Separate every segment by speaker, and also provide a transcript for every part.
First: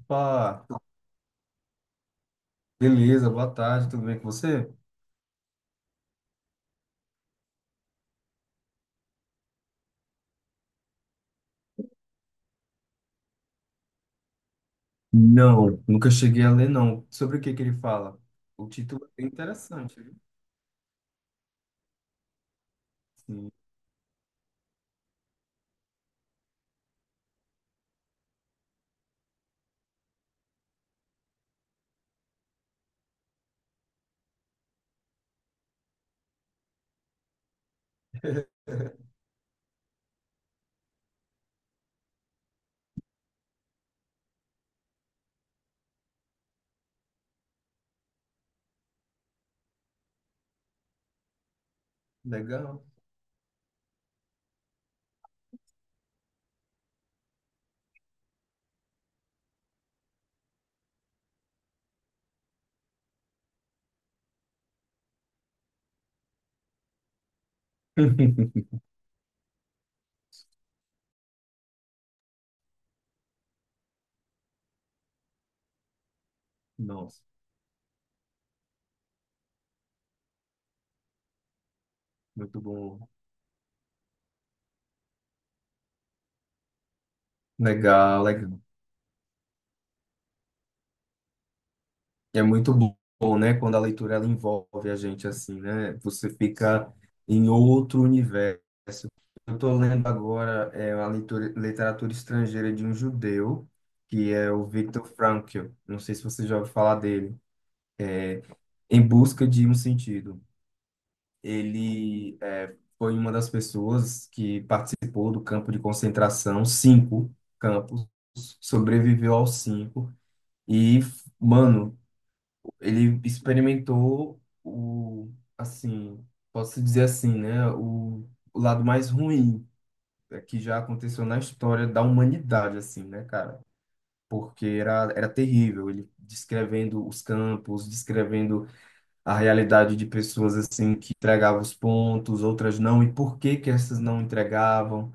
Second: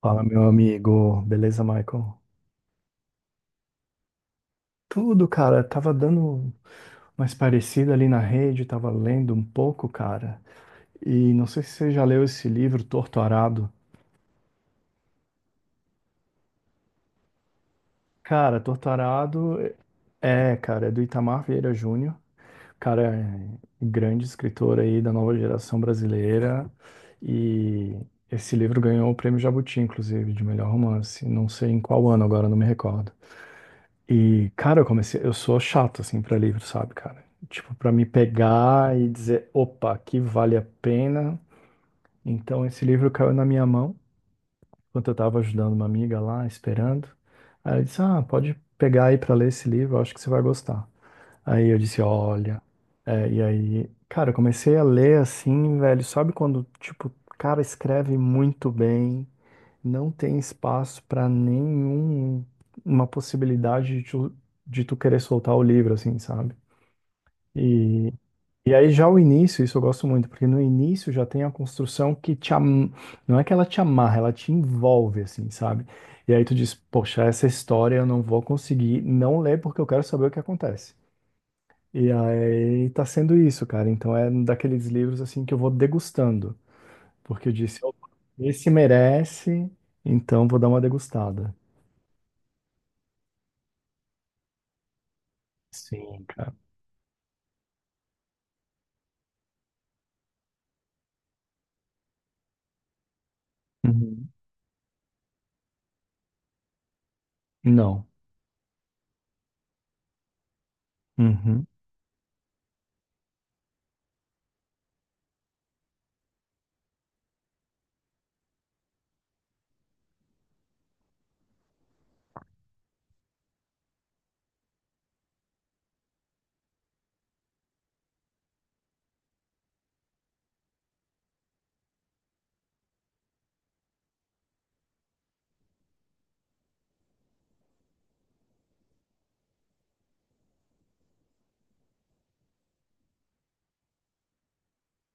Speaker 1: Fala, meu amigo. Beleza, Michael?
Speaker 2: beleza, boa tarde, tudo bem com você?
Speaker 1: Tudo, cara. Tava dando mais parecida ali na rede, tava lendo um pouco, cara. E não sei se você já leu esse livro, Torto Arado.
Speaker 2: Não, nunca cheguei a ler, não. Sobre o que que ele fala?
Speaker 1: Cara,
Speaker 2: O
Speaker 1: Torto
Speaker 2: título é bem
Speaker 1: Arado
Speaker 2: interessante, viu?
Speaker 1: é, cara, é do Itamar Vieira Júnior. Cara, é
Speaker 2: Sim,
Speaker 1: um grande escritor aí da nova geração brasileira. E esse livro ganhou o prêmio Jabuti, inclusive, de melhor romance. Não sei em qual ano agora, não me recordo. E, cara, eu sou chato assim pra livro, sabe, cara? Tipo, pra me pegar e dizer, opa, aqui vale a pena. Então esse livro caiu na minha mão, enquanto eu tava ajudando uma amiga lá, esperando. Aí ela disse: "Ah, pode pegar aí pra ler esse livro, eu acho que você vai gostar". Aí eu disse: "Olha".
Speaker 2: legal.
Speaker 1: É, e aí, cara, eu comecei a ler assim, velho, sabe quando, tipo, o cara escreve muito bem, não tem espaço para nenhum, uma possibilidade de tu querer soltar o livro, assim, sabe? E, e aí já o início, isso eu gosto muito, porque no início já tem a construção que te am... não é que ela te amarra, ela te envolve, assim, sabe? E aí tu diz,
Speaker 2: Nossa,
Speaker 1: poxa, essa história eu não vou conseguir não ler porque eu quero saber o que acontece. E
Speaker 2: muito
Speaker 1: aí tá
Speaker 2: bom.
Speaker 1: sendo isso, cara. Então é um daqueles livros assim que eu vou degustando, porque eu disse, opa,
Speaker 2: Legal, legal.
Speaker 1: esse merece, então vou dar uma degustada.
Speaker 2: É muito bom, né? Quando a leitura ela envolve a gente assim, né?
Speaker 1: Sim,
Speaker 2: Você
Speaker 1: cara.
Speaker 2: fica em outro universo. Eu estou lendo agora literatura estrangeira de um judeu,
Speaker 1: Uhum.
Speaker 2: que é o Viktor Frankl. Não sei se você já ouviu falar dele.
Speaker 1: Não.
Speaker 2: Em Busca de um Sentido.
Speaker 1: Uhum.
Speaker 2: Ele é, foi uma das pessoas que participou do campo de concentração, cinco campos, sobreviveu aos cinco e, mano, ele experimentou o, assim, posso dizer assim, né, o lado mais ruim é, que já aconteceu na história da humanidade, assim, né, cara? Porque era terrível, ele descrevendo os campos, descrevendo a realidade de pessoas assim que entregavam os pontos, outras não, e por que que essas não entregavam.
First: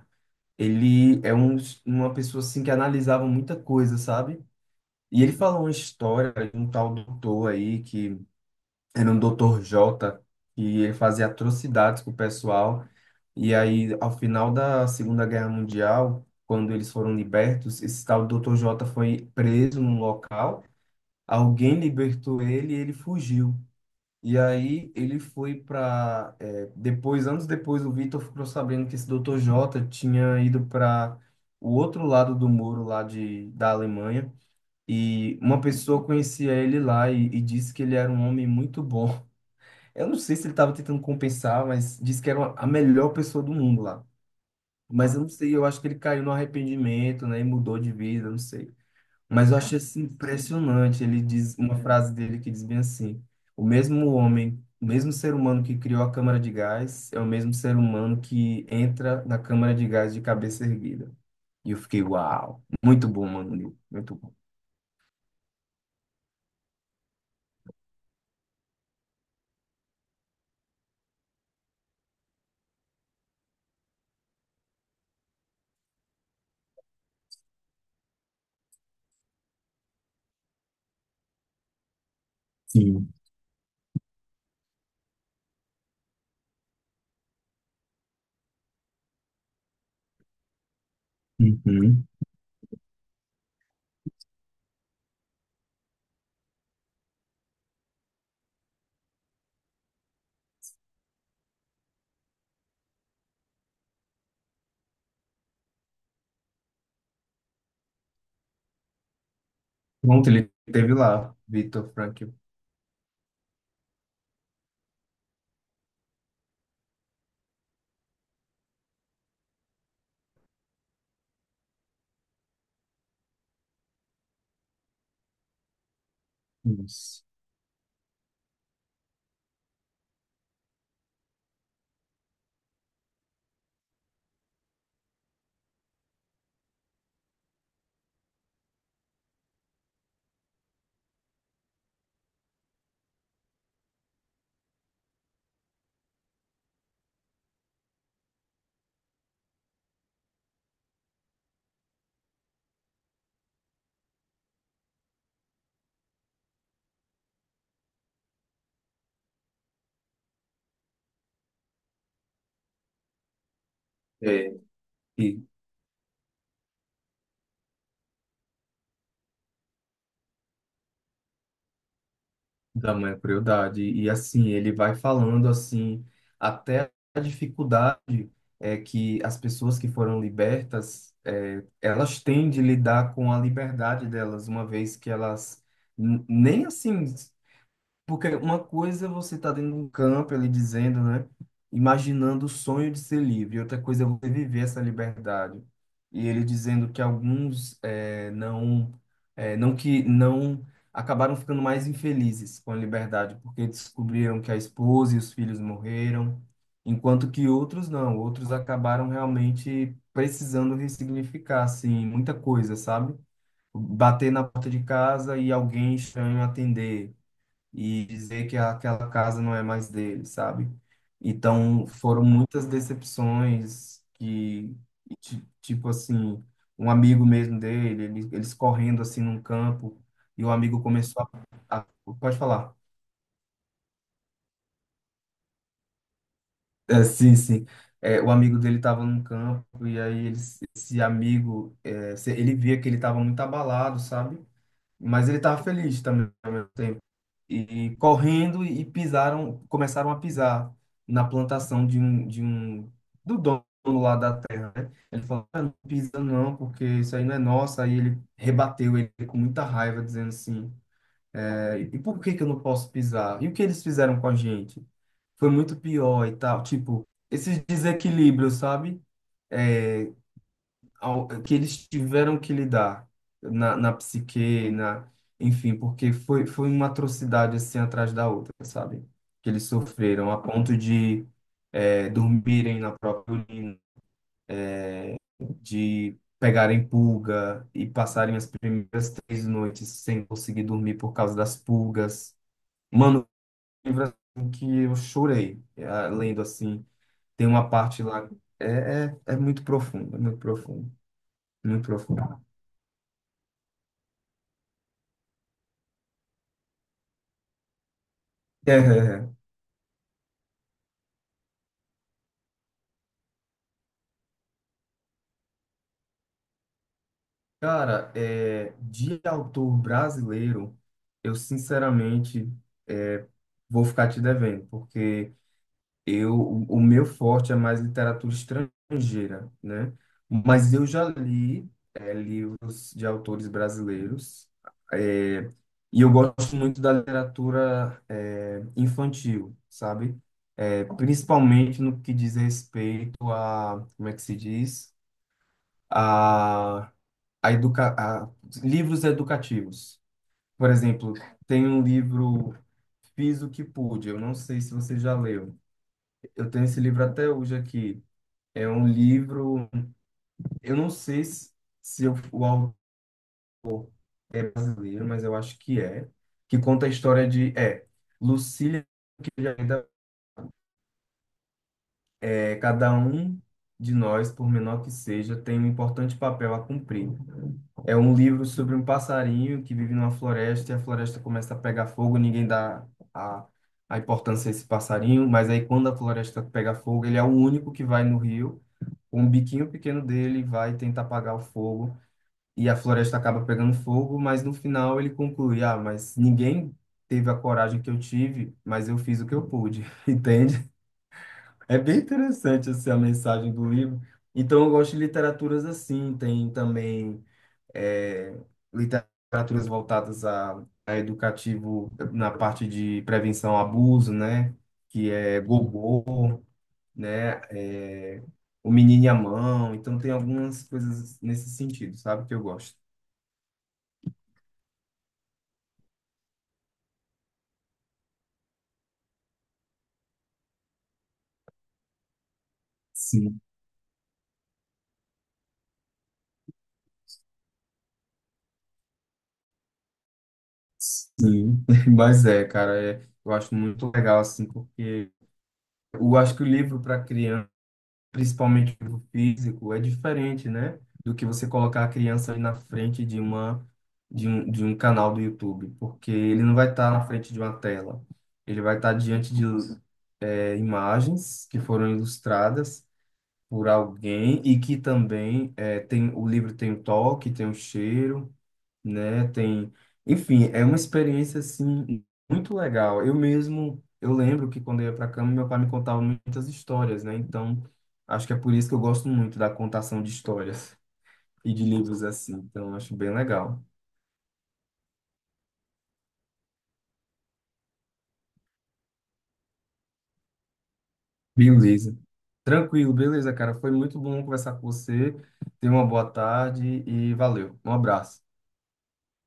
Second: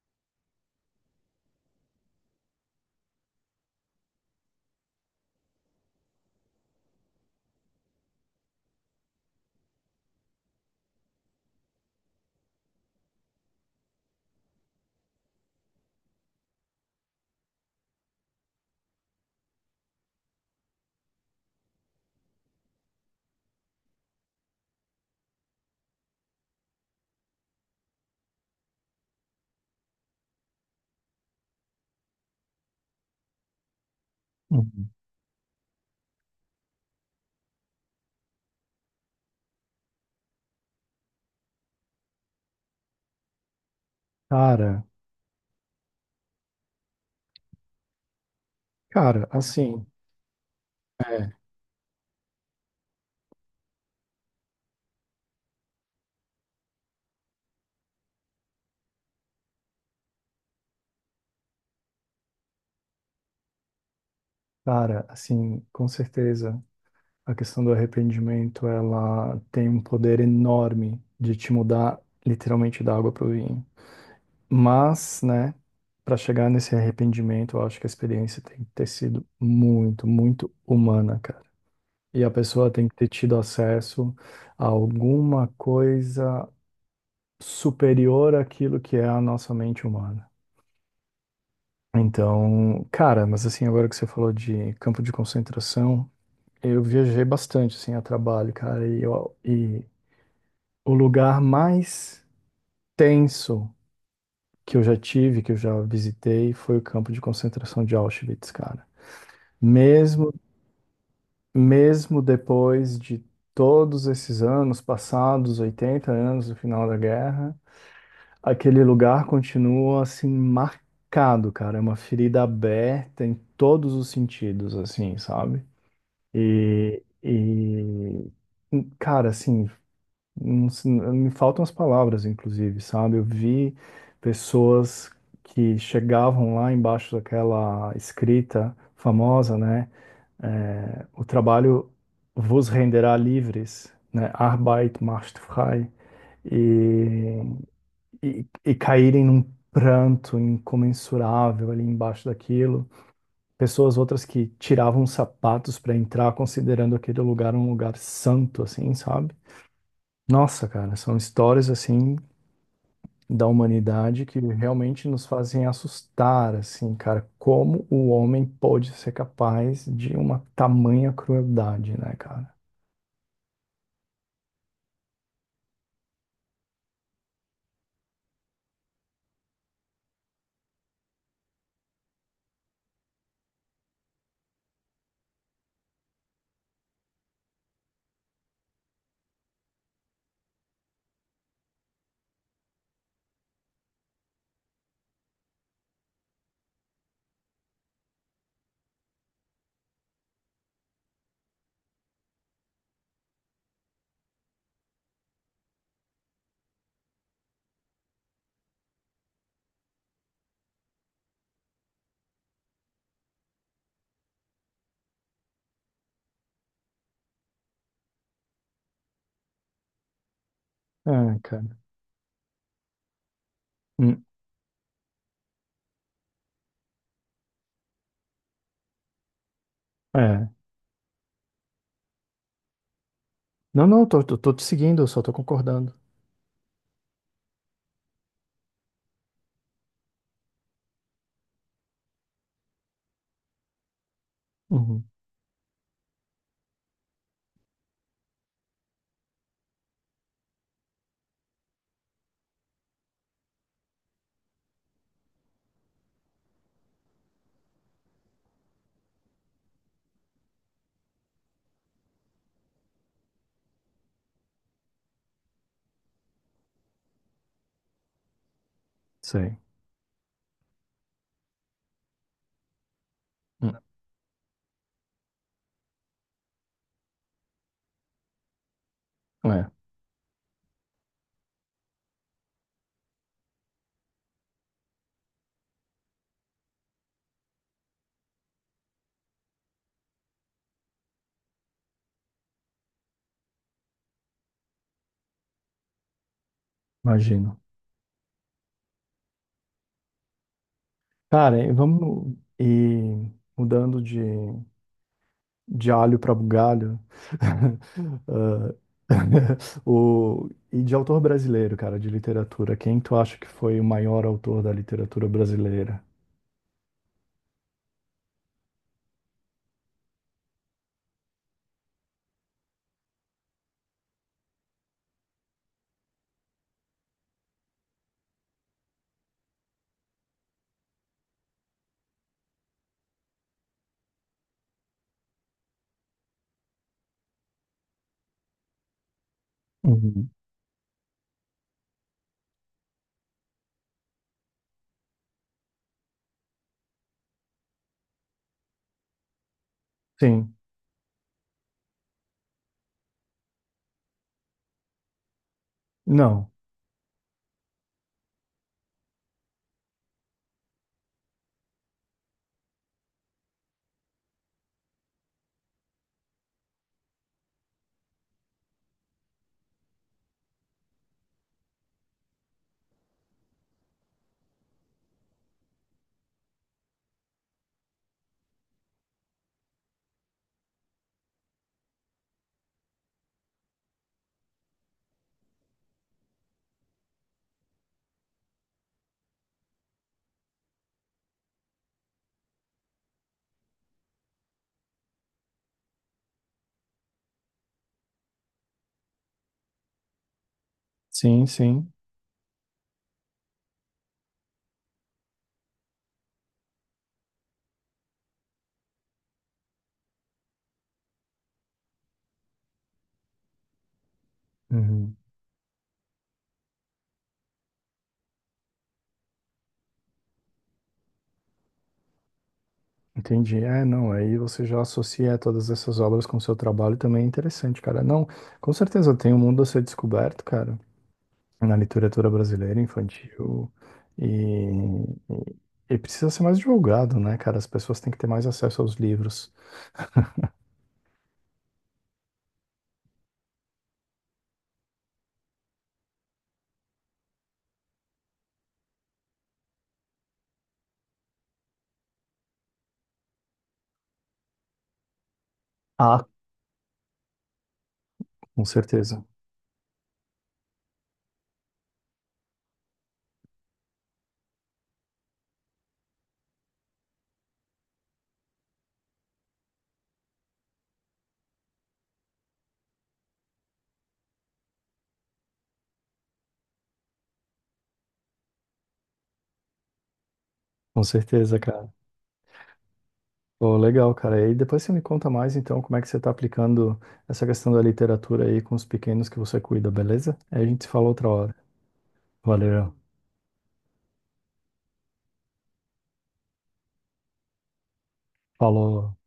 Speaker 2: Ele é uma pessoa assim que analisava muita coisa, sabe? E ele falou uma história de um tal doutor aí que era um doutor Jota e ele fazia atrocidades com o pessoal. E aí, ao final da Segunda Guerra Mundial, quando eles foram libertos, esse tal doutor Jota foi preso num local. Alguém libertou ele e ele fugiu. E aí ele foi para depois, anos depois, o Vitor ficou sabendo que esse Dr. J tinha ido para o outro lado do muro lá da Alemanha.
Speaker 1: Uhum.
Speaker 2: E uma pessoa conhecia ele lá e disse que ele era um homem muito bom. Eu não sei se ele estava tentando compensar, mas disse que era a melhor pessoa do mundo lá.
Speaker 1: Cara,
Speaker 2: Mas eu não sei, eu acho que ele caiu no arrependimento, né? E mudou de vida, eu não sei.
Speaker 1: cara,
Speaker 2: Mas eu achei
Speaker 1: assim,
Speaker 2: assim, impressionante. Ele
Speaker 1: é,
Speaker 2: diz uma frase dele que diz bem assim: o mesmo homem, o mesmo ser humano que criou a câmara de gás é o mesmo ser humano que entra na câmara de gás de cabeça erguida. E eu fiquei, uau, muito bom, mano, Neil, muito bom.
Speaker 1: cara, assim, com certeza a questão do arrependimento, ela tem um poder enorme de te mudar literalmente da água pro vinho. Mas, né, para chegar nesse arrependimento, eu acho que a experiência tem que ter sido muito, muito humana, cara. E a pessoa tem que ter
Speaker 2: Sim.
Speaker 1: tido acesso a alguma coisa superior àquilo que é a nossa mente humana.
Speaker 2: Uhum.
Speaker 1: Então, cara, mas assim, agora que você falou de campo de concentração, eu viajei bastante, assim, a trabalho, cara, e o lugar mais tenso que eu já visitei, foi o campo de concentração de Auschwitz, cara.
Speaker 2: Pronto,
Speaker 1: Mesmo,
Speaker 2: ele teve lá, Vitor
Speaker 1: Mesmo
Speaker 2: Frankl.
Speaker 1: depois de todos esses anos passados, 80 anos do final da guerra, aquele lugar continua, assim, marcado, cara, é uma ferida aberta em todos os sentidos, assim, sabe? E,
Speaker 2: Isso.
Speaker 1: e cara, assim, não se- me faltam as palavras, inclusive, sabe? Eu vi pessoas que chegavam lá embaixo daquela escrita famosa, né? É, o trabalho vos renderá livres, né? Arbeit macht frei. E, e caírem num pranto incomensurável ali embaixo daquilo, pessoas outras que tiravam sapatos para entrar, considerando aquele lugar um lugar santo, assim, sabe? Nossa, cara, são histórias assim da humanidade que
Speaker 2: É,
Speaker 1: realmente nos fazem assustar, assim, cara, como o homem pode ser capaz de uma tamanha crueldade, né, cara?
Speaker 2: da mãe crueldade. E assim, ele vai falando assim, até a dificuldade é que as pessoas que foram libertas, elas têm de lidar com a liberdade delas, uma vez que elas nem assim porque uma coisa é você tá dentro de um campo ali dizendo, né? Imaginando o sonho de ser livre. Outra coisa é você viver essa liberdade. E ele dizendo que alguns não, não que não acabaram ficando mais infelizes com a liberdade, porque descobriram que a esposa e os filhos morreram, enquanto que outros não. Outros acabaram realmente precisando ressignificar, assim, muita coisa, sabe? Bater na porta de casa e alguém estranho atender e dizer que aquela casa não é mais dele, sabe?
Speaker 1: É, cara.
Speaker 2: Então, foram muitas decepções
Speaker 1: Hum,
Speaker 2: que, tipo assim, um amigo mesmo dele, eles correndo assim num campo, e
Speaker 1: é.
Speaker 2: o amigo começou a... a- Pode falar.
Speaker 1: Não, não, tô te seguindo, eu só tô concordando.
Speaker 2: É, sim, sim. É, o amigo dele estava num campo, e aí esse amigo, ele via que ele estava muito abalado, sabe?
Speaker 1: Uhum,
Speaker 2: Mas ele estava feliz também ao mesmo tempo. E correndo e pisaram, começaram a pisar na plantação do dono lá da terra, né? Ele falou, "Ah, não pisa não, porque isso aí não é nosso." Aí ele rebateu ele com muita raiva, dizendo assim, "É, e por que que eu não posso pisar? E o que eles fizeram com a gente? Foi muito pior e tal." Tipo, esses desequilíbrios, sabe?
Speaker 1: sei.
Speaker 2: É, que eles tiveram que lidar na,
Speaker 1: Hum,
Speaker 2: na psique, enfim, porque foi uma atrocidade assim atrás da outra, sabe? Que eles
Speaker 1: é,
Speaker 2: sofreram a ponto de dormirem na própria urina, de pegarem pulga e passarem as primeiras 3 noites sem conseguir dormir por causa das pulgas. Mano, um livro assim que eu chorei lendo assim. Tem
Speaker 1: imagino.
Speaker 2: uma parte lá, é muito profundo, é muito profundo,
Speaker 1: Cara, e
Speaker 2: muito
Speaker 1: vamos
Speaker 2: profundo.
Speaker 1: e mudando de alho para bugalho. O, e de autor brasileiro, cara, de literatura. Quem tu acha que foi o maior autor da literatura brasileira?
Speaker 2: Cara, de autor brasileiro, eu sinceramente é, vou ficar te devendo, porque eu, o meu forte é mais literatura estrangeira, né? Mas eu já li livros de autores brasileiros, é, e eu gosto muito da literatura infantil, sabe?
Speaker 1: Uhum.
Speaker 2: Principalmente no que diz respeito a, como é que se diz? a a educa a, Livros educativos.
Speaker 1: Sim.
Speaker 2: Por exemplo, tem um livro Fiz o que pude. Eu não sei se você já leu. Eu
Speaker 1: Não.
Speaker 2: tenho esse livro até hoje aqui. É um livro, eu não sei se o autor é brasileiro, mas eu acho que que conta a história de Lucília, que já cada um de nós, por menor que seja, tem um importante papel a cumprir. É um livro sobre um passarinho que vive numa floresta e a floresta começa a pegar fogo, ninguém dá a, a importância a esse passarinho, mas aí quando a floresta pega fogo, ele é o único que vai no rio, com o biquinho pequeno dele, vai tentar apagar o fogo e a floresta acaba pegando fogo, mas no final ele conclui: ah, mas ninguém teve a coragem que eu tive, mas eu fiz o que eu pude, entende?
Speaker 1: Sim,
Speaker 2: É
Speaker 1: sim.
Speaker 2: bem interessante essa a mensagem do livro. Então eu gosto de literaturas assim, tem também é, literaturas voltadas a educativo na parte de prevenção ao abuso, né? Que
Speaker 1: Uhum.
Speaker 2: é Gogô, né? É, O Menino e a Mão. Então tem algumas coisas nesse sentido, sabe? Que eu gosto.
Speaker 1: Entendi. É, não, aí você já associa todas essas obras com o seu trabalho também é interessante, cara. Não, com certeza tem um mundo a ser descoberto, cara, na literatura brasileira
Speaker 2: Sim,
Speaker 1: infantil e, e precisa ser mais divulgado, né, cara? As pessoas têm que ter mais acesso aos livros.
Speaker 2: sim. Mas é, cara, eu acho muito legal, assim, porque eu acho que o livro para criança principalmente do físico, é diferente, né? Do que você colocar a criança ali na frente de um canal do YouTube, porque
Speaker 1: Ah,
Speaker 2: ele não vai estar na frente de uma tela. Ele
Speaker 1: com
Speaker 2: vai estar
Speaker 1: certeza,
Speaker 2: diante de imagens que foram ilustradas por alguém e que também tem o livro tem o toque, tem o cheiro, né? Tem, enfim, é uma experiência assim muito legal. Eu mesmo, eu lembro que quando eu ia para a cama, meu pai me contava muitas histórias, né? Então, acho que é por isso que eu gosto muito da contação de histórias e de
Speaker 1: cara.
Speaker 2: livros assim. Então, acho bem legal.
Speaker 1: Pô, legal, cara. E depois você me conta mais, então, como é que você está aplicando essa questão da literatura aí com os pequenos que você cuida, beleza? Aí a gente se fala outra hora.
Speaker 2: Beleza. Tranquilo,
Speaker 1: Valeu.
Speaker 2: beleza, cara. Foi muito bom conversar com você. Tenha uma boa tarde e valeu. Um abraço.
Speaker 1: Falou.